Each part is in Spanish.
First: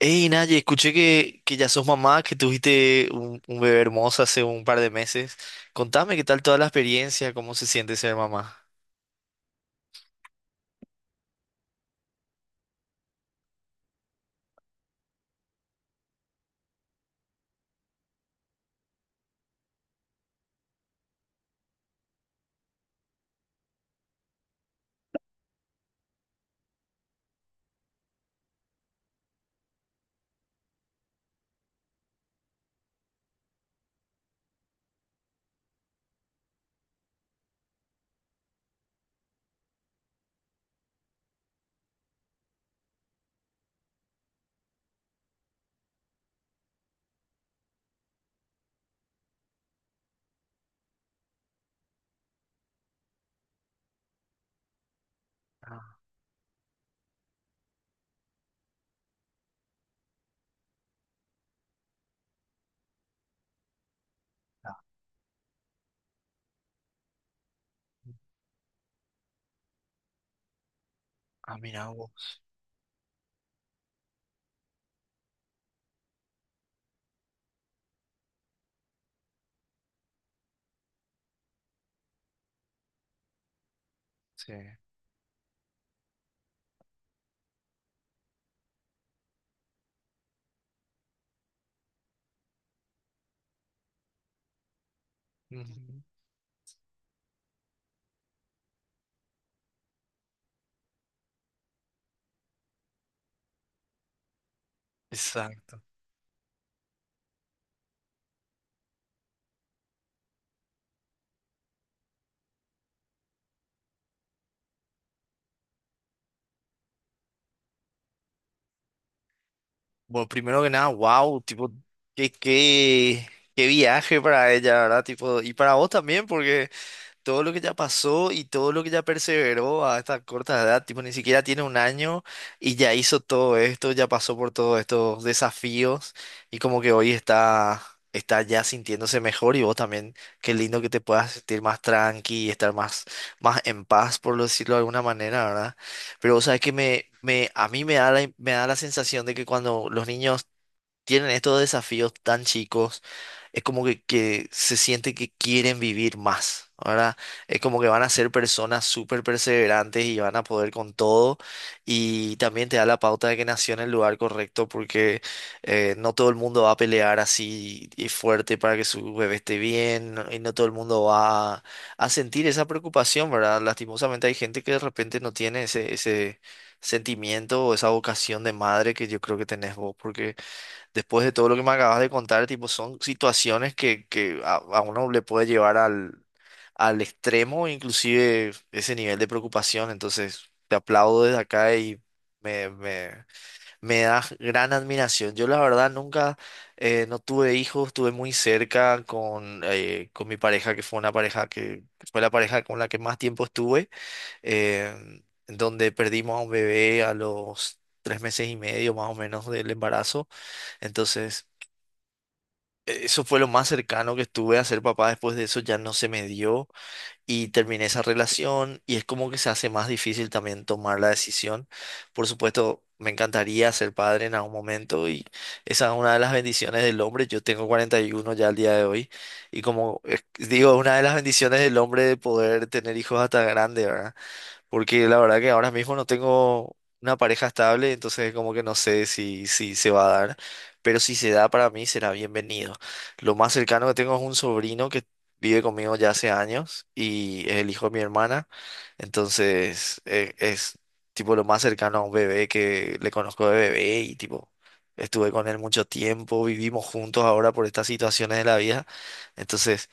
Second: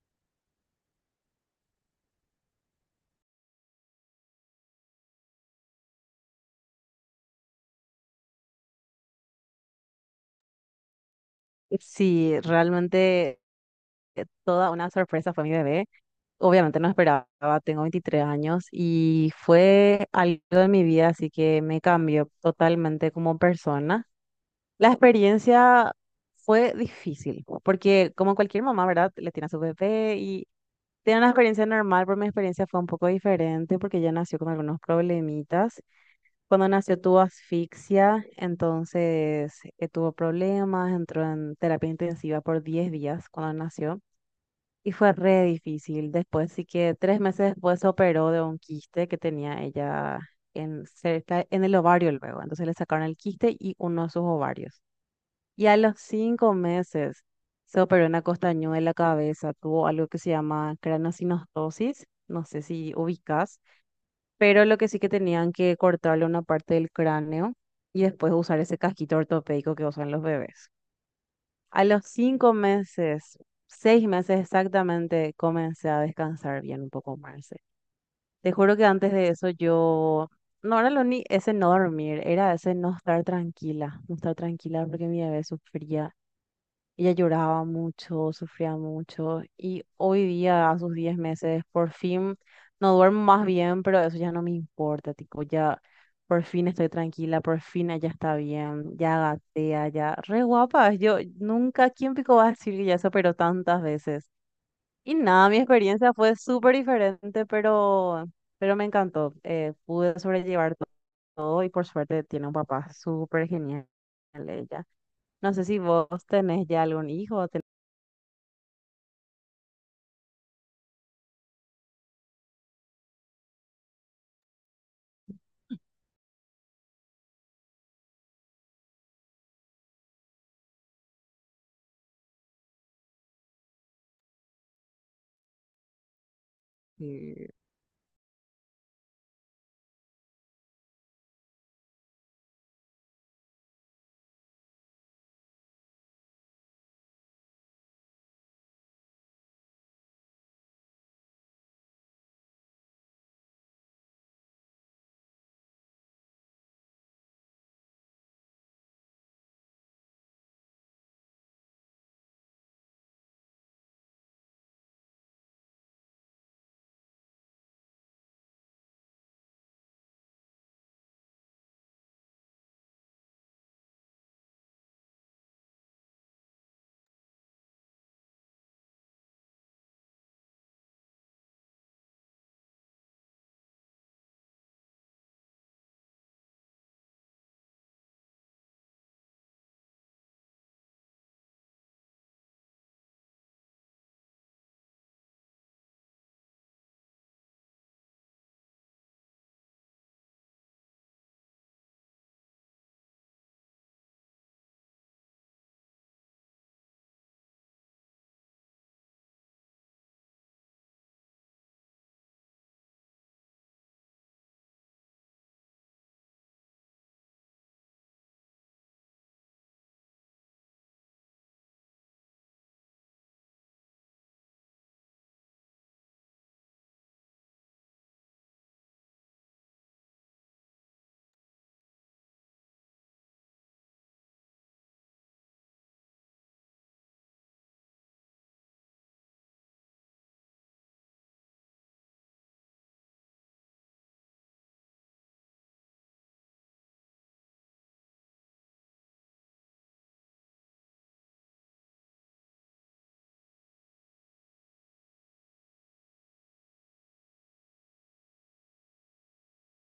Hey, Naye, escuché que ya sos mamá, que tuviste un bebé hermoso hace un par de meses. Contame qué tal toda la experiencia, cómo se siente ser mamá. Sí, realmente toda una sorpresa fue mi bebé. Obviamente no esperaba, tengo 23 años y fue algo de mi vida, así que me cambió totalmente como persona. La experiencia fue difícil, porque como cualquier mamá, ¿verdad? Le tiene a su bebé y tiene una experiencia normal, pero mi experiencia fue un poco diferente porque ella nació con algunos problemitas cuando nació tuvo asfixia, entonces tuvo problemas, entró en terapia intensiva por 10 días cuando nació y fue re difícil. Después, sí que 3 meses después se operó de un quiste que tenía ella en, cerca, en el ovario luego. Entonces le sacaron el quiste y uno de sus ovarios. Y a los Ah, 5 meses se operó una costañuela en la cabeza, tuvo algo que se llama craneosinostosis, no sé si ubicas, pero lo que sí que tenían que cortarle una parte del cráneo y después usar ese casquito ortopédico que usan los bebés. A Mira los vos. 5 meses, 6 meses exactamente, comencé a descansar bien un poco más. Te juro que antes de eso yo no era lo ni ese no dormir, era ese no estar tranquila, no estar Sí. tranquila porque mi bebé sufría, ella lloraba mucho, sufría mucho y hoy día, a sus 10 meses, por fin no duermo más bien, pero eso ya no me importa, tipo, ya Ujú. por fin estoy tranquila, por fin ella está bien, ya gatea, ya re guapa. Yo nunca, ¿quién pico va a decir que ya se operó tantas veces? Y nada, mi Exacto. experiencia fue súper diferente, pero me encantó. Pude sobrellevar todo y por suerte tiene un papá súper genial ella. No sé si vos tenés ya algún hijo. Bueno, primero que nada, wow, tipo, qué, qué, qué viaje para ella, ¿verdad? Tipo, y para vos también, porque todo lo que ya pasó y todo lo que ya perseveró a esta corta edad, tipo, ni siquiera tiene un año y ya hizo todo esto, ya pasó por todos estos desafíos y como que hoy Sí, está ya sintiéndose mejor y vos también, qué lindo que te puedas sentir más tranqui y estar más en paz, por lo decirlo de alguna manera, ¿verdad? Pero vos sabes que a mí me da me da la sensación de que cuando los niños tienen estos desafíos tan chicos, es como que se siente que quieren vivir más. Ahora es como que van a ser personas súper perseverantes y van a poder con todo. Y también te da la pauta de que nació en el lugar correcto porque no todo el mundo va a pelear así y fuerte para que su bebé esté bien y no todo el mundo va a sentir esa preocupación, ¿verdad? Lastimosamente hay gente que de repente no tiene ese sentimiento o esa vocación de madre que yo creo que tenés vos porque después de todo lo que me acabas de contar, tipo, son situaciones que a uno le puede llevar al extremo, inclusive ese nivel de preocupación. Entonces, te aplaudo desde acá y me, me, me das gran admiración. Yo la verdad nunca, no tuve hijos, estuve muy cerca con mi pareja, que fue una pareja que fue la pareja con la que más tiempo estuve, eh, donde perdimos a un bebé a los 3 meses y medio más o menos del embarazo. Entonces, eso fue lo más cercano que estuve a ser papá. Después de eso ya no se me dio y terminé esa relación y es como que se hace más difícil también tomar la decisión. Por supuesto, me encantaría ser padre en algún momento y esa es una de las bendiciones del hombre. Yo tengo 41 ya al día de hoy y como digo, una de las bendiciones del hombre de poder tener hijos hasta grande, ¿verdad? Porque la verdad que ahora mismo no tengo una pareja estable, entonces como que no sé si se va a dar, pero si se da para mí será bienvenido. Lo más cercano que tengo es un sobrino que vive conmigo ya hace años y es el hijo de mi hermana, entonces es tipo lo más cercano a un bebé que le conozco de bebé y tipo. Estuve con él mucho tiempo, vivimos juntos ahora por estas situaciones de la vida. Entonces,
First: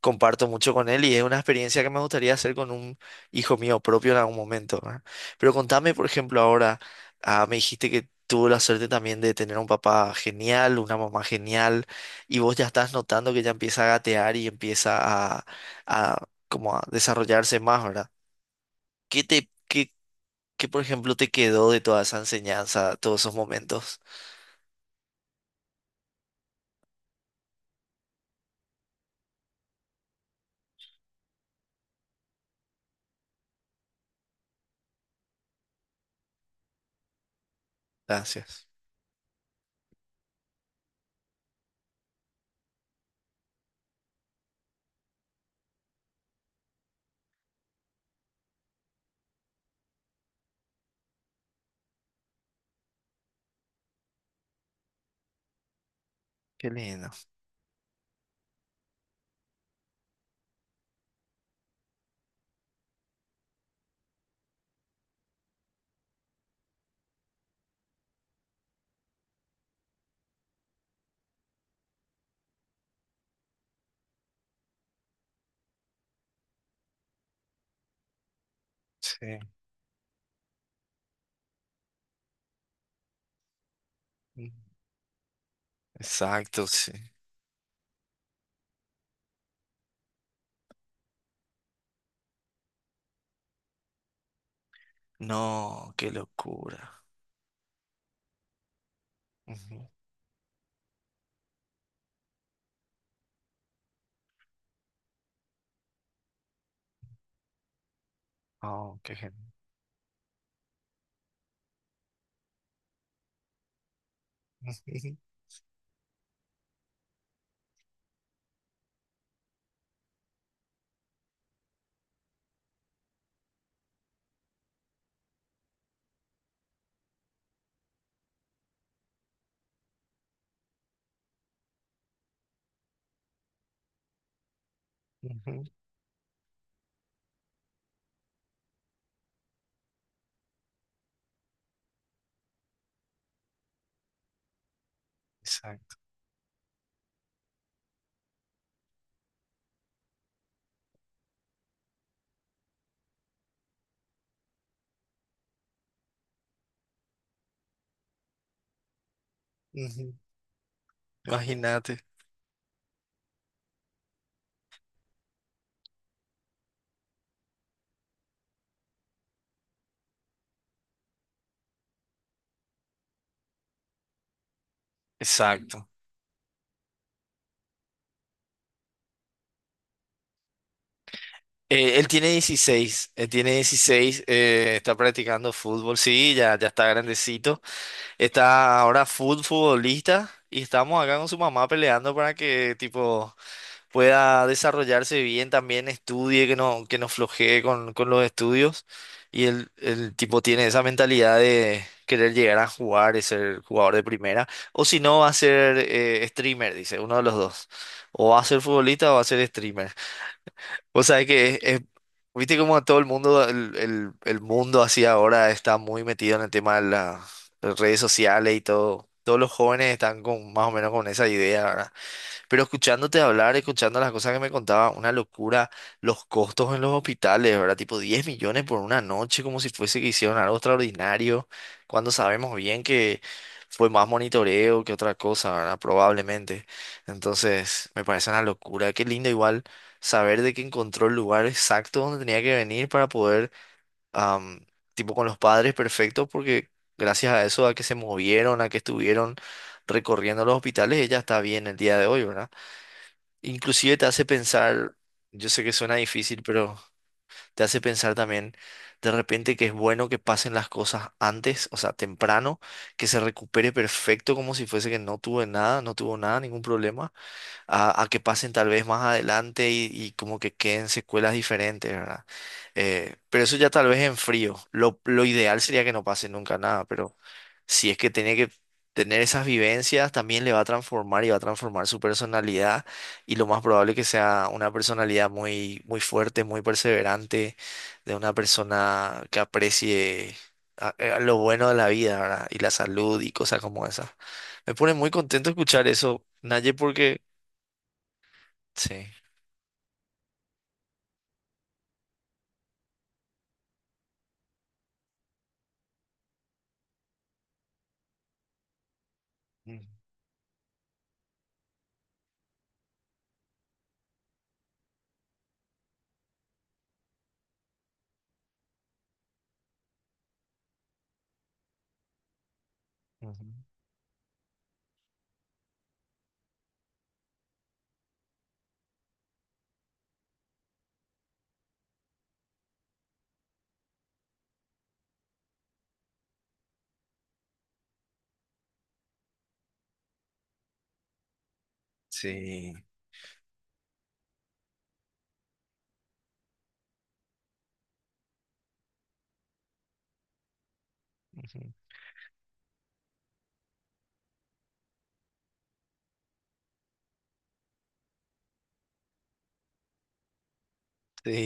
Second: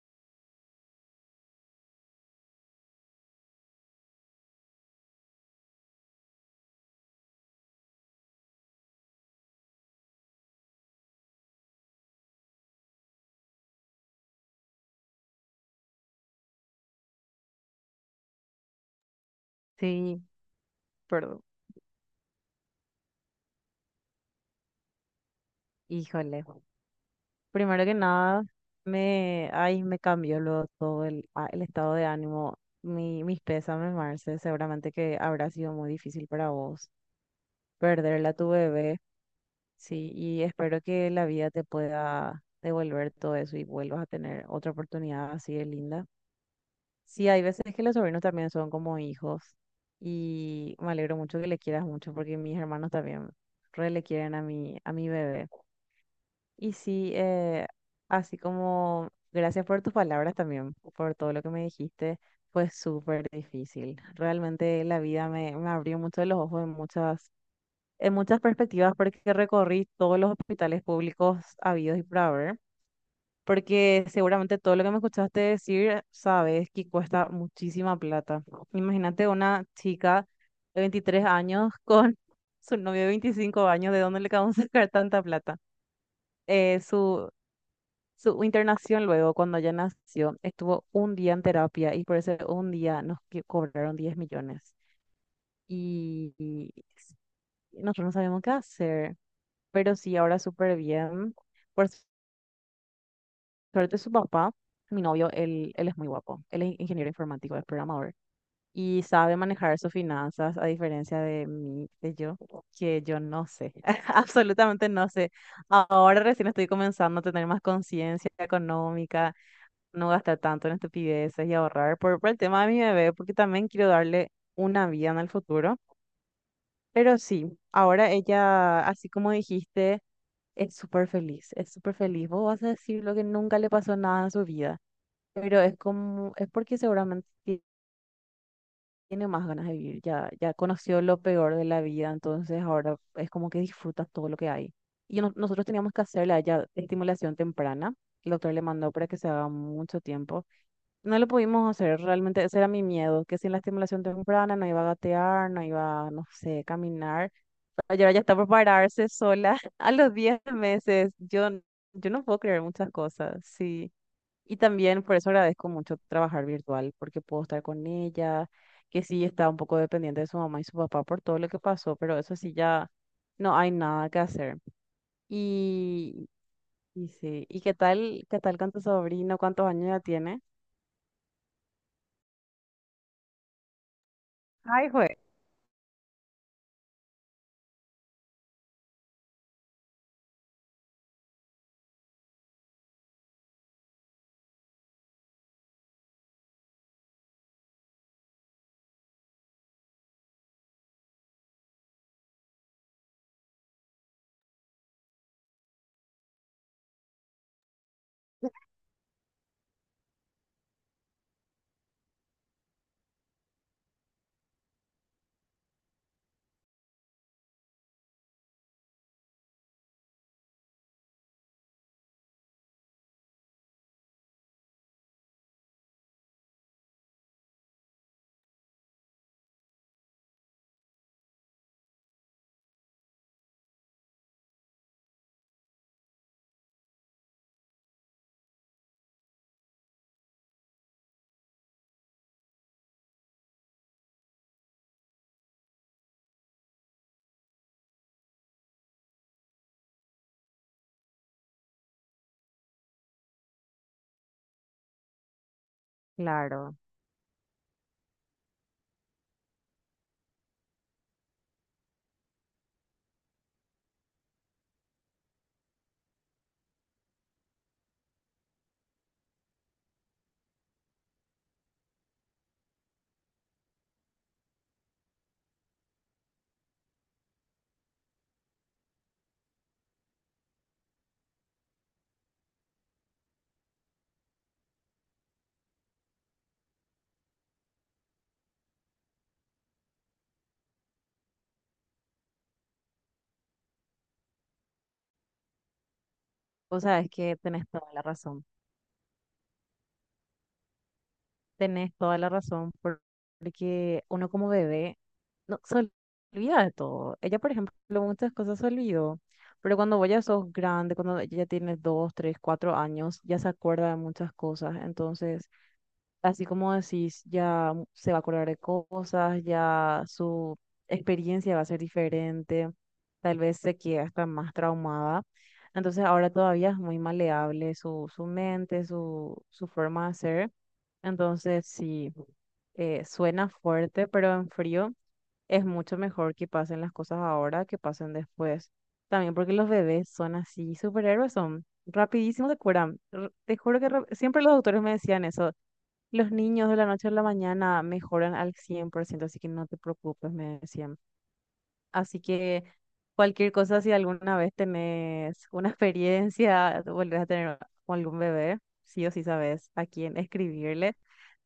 comparto mucho con él y es una experiencia que me gustaría hacer con un hijo mío propio en algún momento, ¿verdad? Pero contame, por ejemplo, ahora, me dijiste que tuvo la suerte también de tener un papá genial, una mamá genial, y vos ya estás notando que ya empieza a gatear y empieza a, a como a desarrollarse más, ¿verdad? ¿Qué te, sí, por ejemplo, te perdón. quedó de toda esa enseñanza, todos esos momentos? Híjole. Primero que nada, ay, me cambió luego todo el, el estado de ánimo. Mis pésames, Marce. Seguramente que habrá sido muy difícil para vos perderla a tu Gracias. bebé. Sí, y espero que la vida te pueda devolver todo eso y vuelvas a tener otra oportunidad así de linda. Sí, hay veces que los sobrinos también son como hijos y me alegro mucho que le quieras mucho porque mis hermanos también re le quieren a mi bebé. Qué Y lindo. sí, así como gracias por tus palabras también, por todo lo que me dijiste, fue súper difícil. Realmente la vida me abrió mucho los ojos en muchas perspectivas porque recorrí todos los hospitales públicos habidos y por haber, porque seguramente todo lo que me escuchaste decir, sabes que cuesta muchísima plata. Imagínate Sí. una chica de 23 años con su novio de 25 años, ¿de dónde le Mm, acabamos de sacar tanta plata? exacto, eh, sí. su su internación luego, cuando ella nació, estuvo un día en terapia y por ese un día nos cobraron 10 millones. No, qué Y, y locura. s- Nosotros no sabemos qué hacer, Ujú. pero sí, ahora súper bien. Por suerte, su papá, mi novio, él es muy guapo. Él es ingeniero informático, es programador Oh, y qué sabe genial. manejar sus finanzas, a diferencia de mí, de yo, que yo no sé, absolutamente no sé. Ahora recién estoy comenzando a tener más conciencia económica, no gastar tanto en estupideces y ahorrar por el tema de mi bebé, porque también quiero darle una vida en el futuro. Pero sí, ahora ella, así como dijiste, es súper feliz, es súper feliz. Vos vas a decir lo que nunca le pasó nada en su vida, pero Ujú, es como, es porque seguramente tiene más ganas de vivir, ya, ya conoció lo peor de la vida, entonces ahora es como que disfruta todo lo que hay. Y nosotros teníamos exacto. que hacerle a ella estimulación temprana. El doctor le mandó para que se haga mucho tiempo. No lo pudimos hacer, realmente ese era mi miedo, que sin la estimulación temprana no iba a gatear, no iba, no sé, caminar. Ayer ya está por pararse sola a Ujú. los 10 meses. Yo, n- Imagínate. yo no puedo creer muchas cosas, sí. Y también por eso agradezco mucho trabajar virtual, porque puedo estar con ella, que sí está un poco dependiente de su mamá y su papá por todo lo que pasó, pero eso sí ya no hay nada que hacer. Exacto. Y, y sí, ¿y qué tal con tu sobrino? ¿Cuántos años ya tiene? Él tiene 16 él tiene dieciséis Ay, Está fue. practicando fútbol, sí, ya está grandecito, está ahora futbolista y estamos acá con su mamá peleando para que tipo pueda desarrollarse bien, también estudie, que no flojee con los estudios. Y el tipo tiene esa mentalidad de querer llegar a jugar y ser jugador de primera. O si no, va a ser streamer, dice, uno de los dos. O va a ser futbolista o va a ser streamer. O sea, que viste como todo el mundo, el mundo así ahora está muy metido en el tema de las redes sociales y todo. Todos los jóvenes están con más o menos con esa idea, ¿verdad? Pero escuchándote hablar, escuchando las cosas que me contaba, una locura, los costos en los hospitales, ¿verdad? Tipo 10 millones por una noche, como si fuese que hicieron algo extraordinario, cuando sabemos bien que fue más monitoreo que otra cosa, ¿verdad? Probablemente. Entonces, me parece una locura. Qué lindo igual saber de que encontró el lugar exacto donde tenía que venir para poder, am, tipo con los padres perfectos, porque gracias a eso, a que se movieron, a que estuvieron recorriendo los hospitales, ella está bien el día de hoy, ¿verdad? Inclusive te hace pensar, yo sé que suena difícil, Claro. pero te hace pensar también de repente que es bueno que pasen las cosas antes, o sea, temprano, que se recupere perfecto como si fuese que no tuve nada, no tuvo nada, ningún problema a que pasen tal vez más adelante y como que queden secuelas diferentes, ¿verdad? Pero eso ya tal vez en frío. Lo ideal sería que no pase nunca nada, pero si es que tiene que tener esas vivencias, también le va a transformar y va a transformar su personalidad y lo más probable que sea una personalidad muy fuerte, muy perseverante, de una persona que aprecie a lo bueno de la vida, ¿verdad? Y la salud y cosas como esas. Me pone muy contento escuchar eso, Naye, O sea, es porque que tenés toda la razón. sí, Tenés toda la razón porque uno como bebé no se olvida de todo. Ella, por ejemplo, muchas cosas se olvidó, pero mm, cuando vos ya sos grande, cuando ella ya tienes 2, 3, 4 años, ya se acuerda de muchas cosas. Entonces, así como decís, ya se va a acordar de cosas, ya su experiencia va a ser diferente, tal ujú, vez se quede hasta más traumada. Entonces ahora todavía es muy maleable su mente, su forma de ser. Entonces sí, suena fuerte, pero en frío es mucho mejor que pasen las cosas ahora que pasen después. También porque los bebés son así, superhéroes son, rapidísimo se sí, curan. Te juro que siempre los doctores me decían eso. Los niños de la noche a la mañana mejoran al 100%, así que no te preocupes, me decían. ujú, Así que cualquier cosa, si alguna vez tenés una experiencia, volvés a tener con algún bebé, sí o sí sabes a quién escribirle,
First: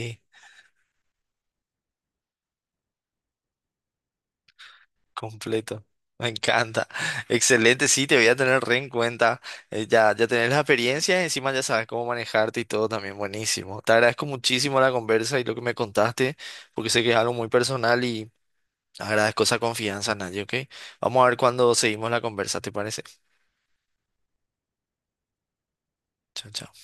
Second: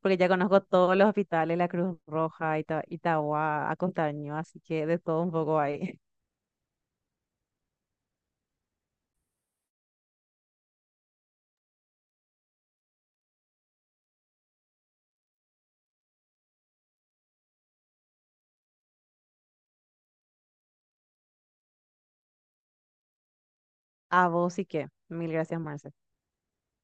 porque ya conozco todos los hospitales, la Cruz Roja, Ita- Itagua, Acostaño, así que de todo un poco completo. ahí. Me encanta. Excelente, sí, te voy a tener re en cuenta. Ya tenés la experiencia y encima ya sabes cómo manejarte y todo también buenísimo. Te agradezco muchísimo la conversa y lo que me contaste, porque sé que es algo muy personal y agradezco esa confianza, Naye, ¿ok? Vamos a ver cuando seguimos la conversa, ¿te parece? A vos y que. Mil gracias, Marce. Chao, chao.